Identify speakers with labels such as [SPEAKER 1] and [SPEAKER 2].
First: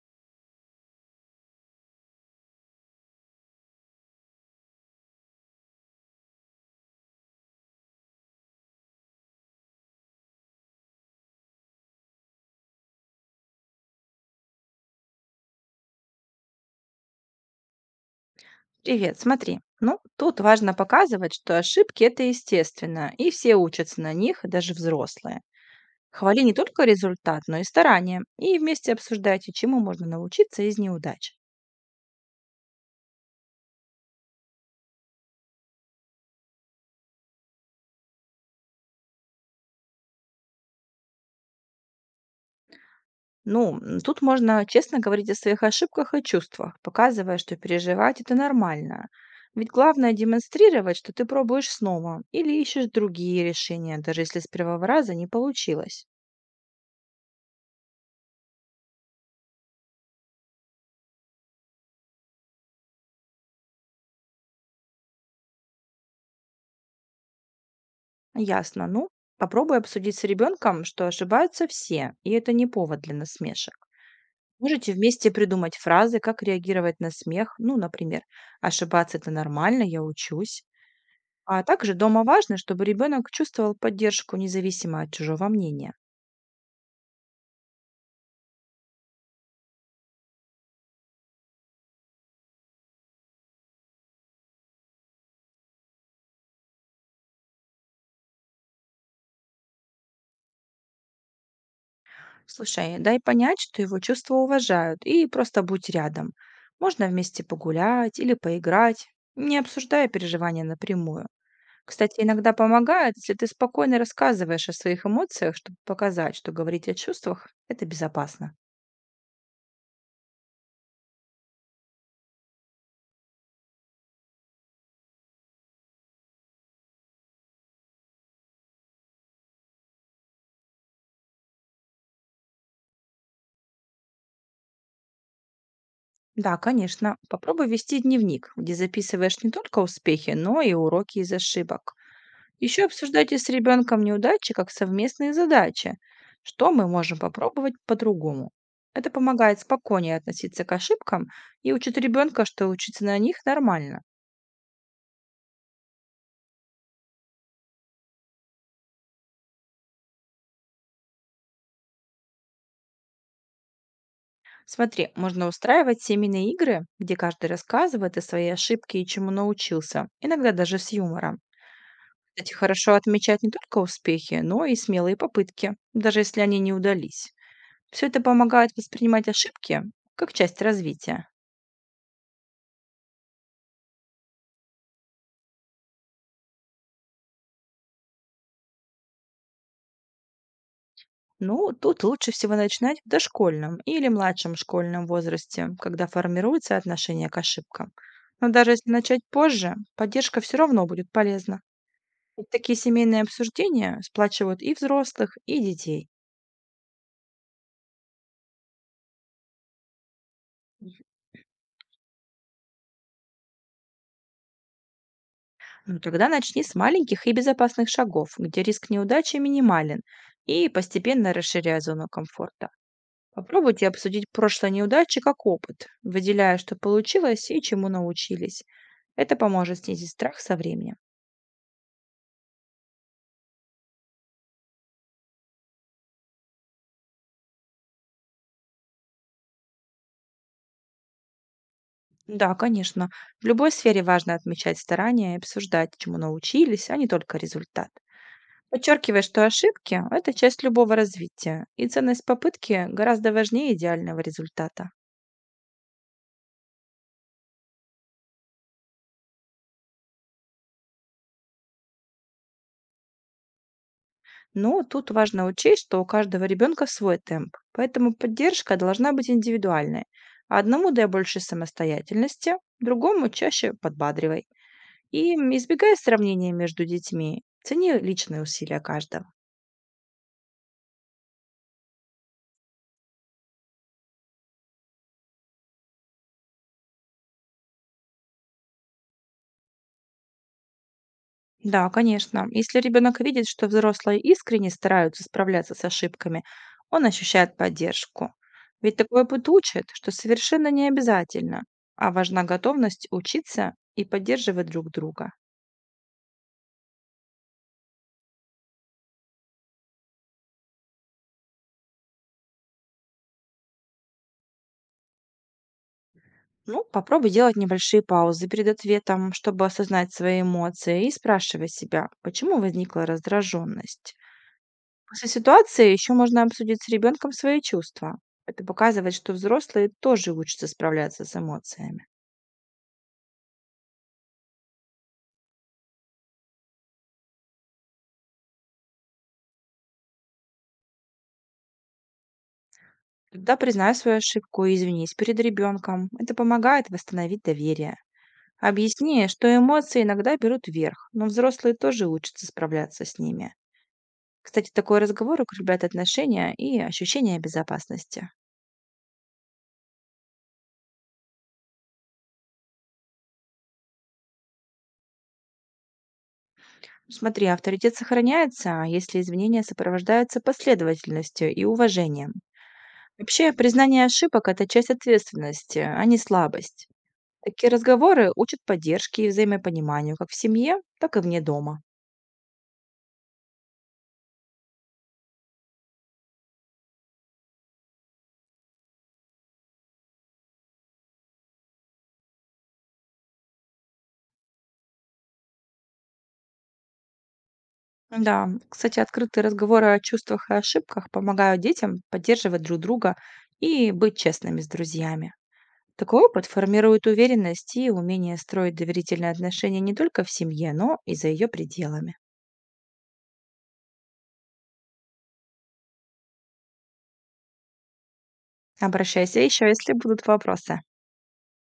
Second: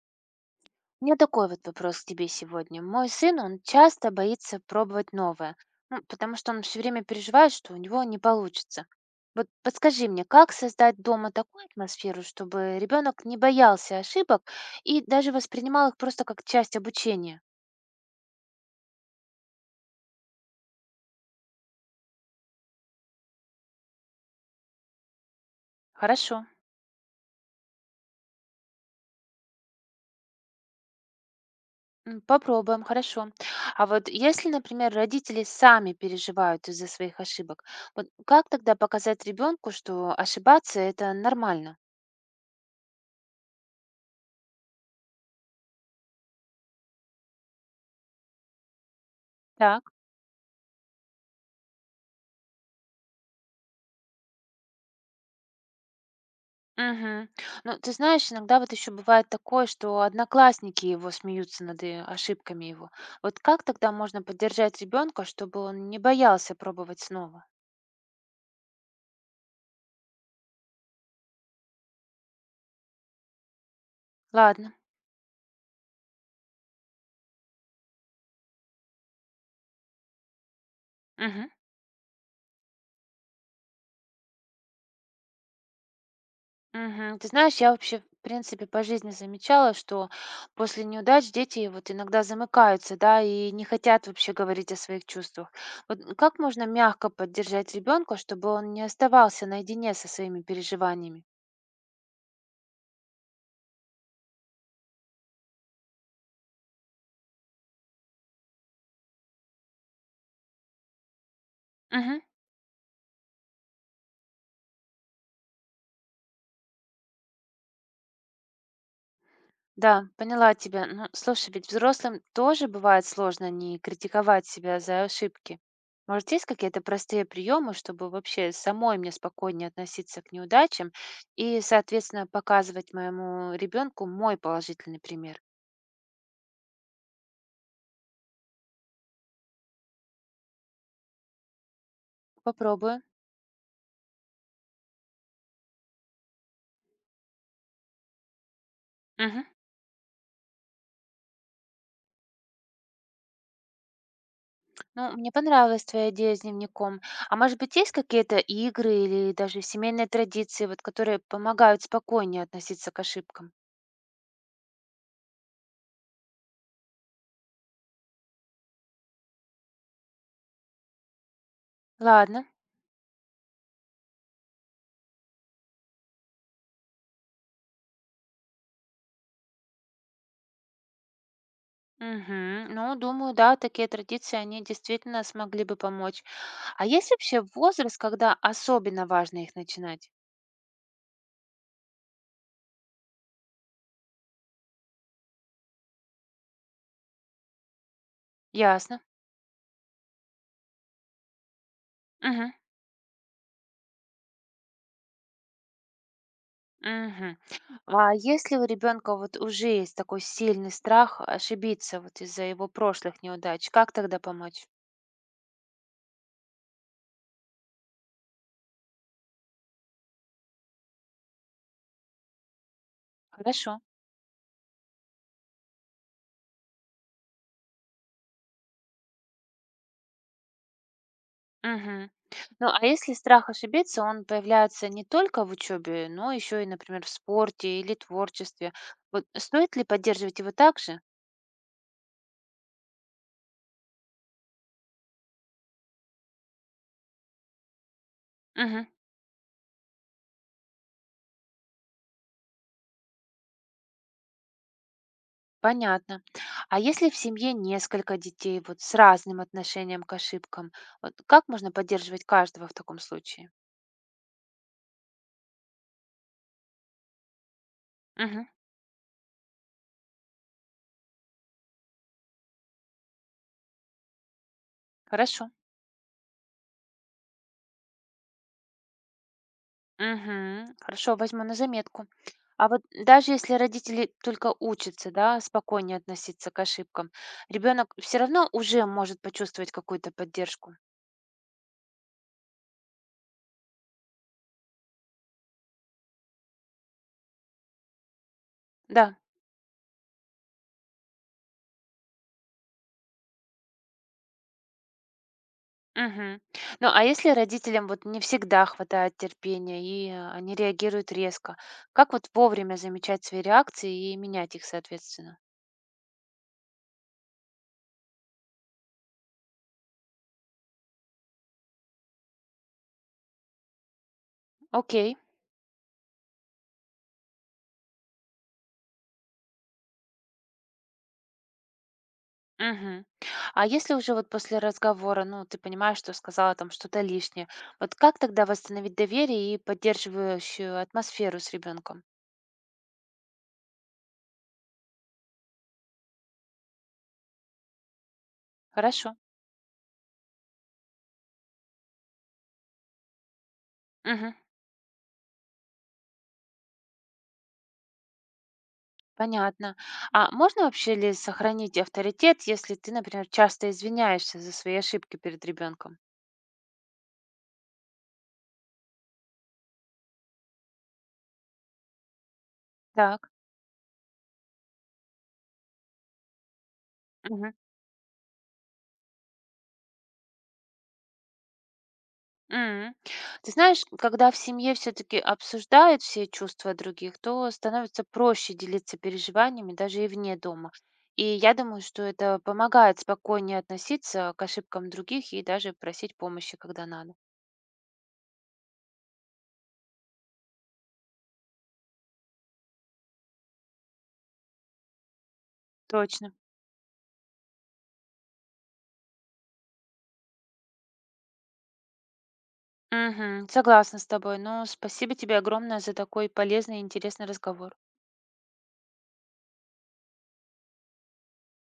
[SPEAKER 1] У меня такой вот вопрос к тебе сегодня. Мой сын, он часто боится пробовать новое, ну, потому что он все время переживает, что у него не получится. Вот подскажи мне, как создать дома такую атмосферу, чтобы ребенок не боялся ошибок и даже воспринимал их просто как часть обучения?
[SPEAKER 2] Привет, смотри. Ну, тут важно показывать, что ошибки– это естественно, и все учатся на них, даже взрослые. Хвали
[SPEAKER 1] Хорошо,
[SPEAKER 2] не только результат, но и старания, и вместе обсуждайте, чему можно научиться из неудач.
[SPEAKER 1] попробуем, хорошо. А вот если, например, родители сами переживают из-за своих ошибок, вот как тогда показать ребенку, что ошибаться это нормально?
[SPEAKER 2] Тут можно честно говорить о своих ошибках и чувствах, показывая, что переживать– это нормально. Ведь
[SPEAKER 1] Так.
[SPEAKER 2] главное демонстрировать, что ты пробуешь снова или ищешь другие решения, даже если с первого раза не получилось.
[SPEAKER 1] Мгм. Ну, ты знаешь, иногда вот еще бывает такое, что одноклассники его смеются над ошибками его. Вот как тогда можно поддержать ребенка, чтобы он не боялся пробовать снова?
[SPEAKER 2] Ясно. Ну, попробуй обсудить с ребенком, что ошибаются все, и это не повод для насмешек.
[SPEAKER 1] Ладно.
[SPEAKER 2] Можете вместе придумать фразы, как реагировать на смех. Ну, например, ошибаться это нормально, я учусь.
[SPEAKER 1] Мгм.
[SPEAKER 2] А также дома важно, чтобы ребенок чувствовал поддержку независимо от чужого мнения.
[SPEAKER 1] Мгм. Ты знаешь, я вообще, в принципе, по жизни замечала, что после неудач дети вот иногда замыкаются, да, и не хотят вообще говорить о своих чувствах. Вот как можно мягко поддержать ребенка, чтобы он не оставался наедине со своими переживаниями?
[SPEAKER 2] Слушай, дай понять, что его чувства уважают, и просто будь рядом. Можно вместе погулять или поиграть, не обсуждая переживания напрямую. Кстати,
[SPEAKER 1] Мгм.
[SPEAKER 2] иногда помогает, если ты спокойно рассказываешь о своих эмоциях, чтобы показать, что говорить о чувствах– это безопасно.
[SPEAKER 1] Да, поняла тебя. Ну, слушай, ведь взрослым тоже бывает сложно не критиковать себя за ошибки. Может, есть какие-то простые приемы, чтобы вообще самой мне спокойнее относиться к неудачам и, соответственно, показывать моему ребенку мой положительный пример?
[SPEAKER 2] Да, конечно. Попробуй вести дневник, где записываешь не только успехи, но и уроки из ошибок. Еще
[SPEAKER 1] Попробую.
[SPEAKER 2] обсуждайте с ребенком неудачи как совместные задачи. Что мы можем попробовать по-другому? Это
[SPEAKER 1] Мгм.
[SPEAKER 2] помогает спокойнее относиться к ошибкам и учит ребенка, что учиться на них нормально.
[SPEAKER 1] Ну, мне понравилась твоя идея с дневником. А может быть, есть какие-то игры или даже семейные традиции, вот, которые помогают спокойнее относиться к ошибкам?
[SPEAKER 2] Смотри, можно устраивать семейные игры, где каждый рассказывает о своей ошибке и чему научился, иногда даже с юмором.
[SPEAKER 1] Ладно.
[SPEAKER 2] Кстати, хорошо отмечать не только успехи, но и смелые попытки, даже если они не удались. Все это помогает воспринимать ошибки как часть развития.
[SPEAKER 1] Мгм. Ну, думаю, да, такие традиции, они действительно смогли бы помочь. А есть вообще возраст, когда особенно важно их начинать?
[SPEAKER 2] Ну, тут лучше всего начинать в дошкольном или младшем школьном возрасте, когда формируется отношение к ошибкам. Но даже если
[SPEAKER 1] Ясно.
[SPEAKER 2] начать позже, поддержка все равно будет полезна. Вот
[SPEAKER 1] Мгм.
[SPEAKER 2] такие семейные обсуждения сплачивают и взрослых, и детей.
[SPEAKER 1] Мгм. А если у ребенка вот уже есть такой сильный страх ошибиться вот из-за его прошлых неудач, как тогда помочь?
[SPEAKER 2] Но тогда начни с маленьких и безопасных шагов, где риск неудачи минимален, и постепенно расширяя зону комфорта.
[SPEAKER 1] Хорошо.
[SPEAKER 2] Попробуйте обсудить прошлые неудачи как опыт, выделяя, что получилось и чему научились. Это поможет снизить страх со временем.
[SPEAKER 1] Мгм. Ну, а если страх ошибиться, он появляется не только в учебе, но еще и, например, в спорте или творчестве. Вот стоит ли поддерживать его также?
[SPEAKER 2] Да, конечно. В любой сфере важно отмечать старания и обсуждать, чему научились, а не только результат. Подчеркивая, что ошибки– это часть любого развития, и ценность попытки гораздо важнее идеального результата.
[SPEAKER 1] Понятно. А если в семье несколько детей вот с разным отношением к ошибкам, вот как можно поддерживать каждого в таком случае?
[SPEAKER 2] Но тут важно учесть, что у каждого ребенка свой темп, поэтому
[SPEAKER 1] Мгм.
[SPEAKER 2] поддержка должна быть индивидуальной. Одному дай больше самостоятельности, другому чаще подбадривай.
[SPEAKER 1] Хорошо.
[SPEAKER 2] Избегай сравнения между детьми, цени личные усилия каждого.
[SPEAKER 1] Мгм. Хорошо, возьму на заметку. А вот даже если родители только учатся, да, спокойнее относиться к ошибкам, ребенок все равно уже может почувствовать какую-то поддержку.
[SPEAKER 2] Да, конечно. Если ребенок видит, что взрослые искренне стараются справляться с ошибками, он ощущает поддержку. Ведь
[SPEAKER 1] Да.
[SPEAKER 2] такой опыт учит, что совершенно не обязательно, а важна готовность учиться и поддерживать друг друга.
[SPEAKER 1] Мгм. Ну, а если родителям вот не всегда хватает терпения и они реагируют резко, как вот вовремя замечать свои реакции и менять их, соответственно?
[SPEAKER 2] Ну, попробуй делать небольшие паузы перед ответом, чтобы осознать свои эмоции и спрашивай себя, почему возникла раздраженность.
[SPEAKER 1] Окей.
[SPEAKER 2] После ситуации еще можно обсудить с ребенком свои чувства. Это показывает, что взрослые тоже учатся справляться с эмоциями.
[SPEAKER 1] Мгм. А если уже вот после разговора, ну, ты понимаешь, что сказала там что-то лишнее, вот как тогда восстановить доверие и поддерживающую атмосферу с ребенком?
[SPEAKER 2] Тогда признай свою ошибку и извинись перед ребенком. Это помогает восстановить доверие.
[SPEAKER 1] Хорошо.
[SPEAKER 2] Объясни, что эмоции иногда берут верх, но взрослые тоже учатся справляться с ними.
[SPEAKER 1] Мгм.
[SPEAKER 2] Кстати, такой разговор укрепляет отношения и ощущение безопасности.
[SPEAKER 1] Понятно. А можно вообще ли сохранить авторитет, если ты, например, часто извиняешься за свои ошибки перед ребенком?
[SPEAKER 2] Смотри, авторитет сохраняется, а если извинения сопровождаются последовательностью и уважением.
[SPEAKER 1] Так.
[SPEAKER 2] Вообще, признание ошибок– это часть ответственности, а не слабость. Такие разговоры учат поддержке и взаимопониманию как в семье, так и вне дома.
[SPEAKER 1] М. Ты знаешь, когда в семье все-таки обсуждают все чувства других, то становится проще делиться переживаниями даже и вне дома. И я думаю, что это помогает спокойнее относиться к ошибкам других и даже просить помощи, когда надо.
[SPEAKER 2] Да, кстати, открытые разговоры о чувствах и ошибках помогают детям поддерживать друг друга и быть честными с друзьями. Такой
[SPEAKER 1] Точно.
[SPEAKER 2] опыт формирует уверенность и умение строить доверительные отношения не только в семье, но и за ее пределами.
[SPEAKER 1] Мгм. Согласна с тобой. Но спасибо тебе огромное за такой полезный и интересный разговор.
[SPEAKER 2] Обращайся еще, если будут вопросы.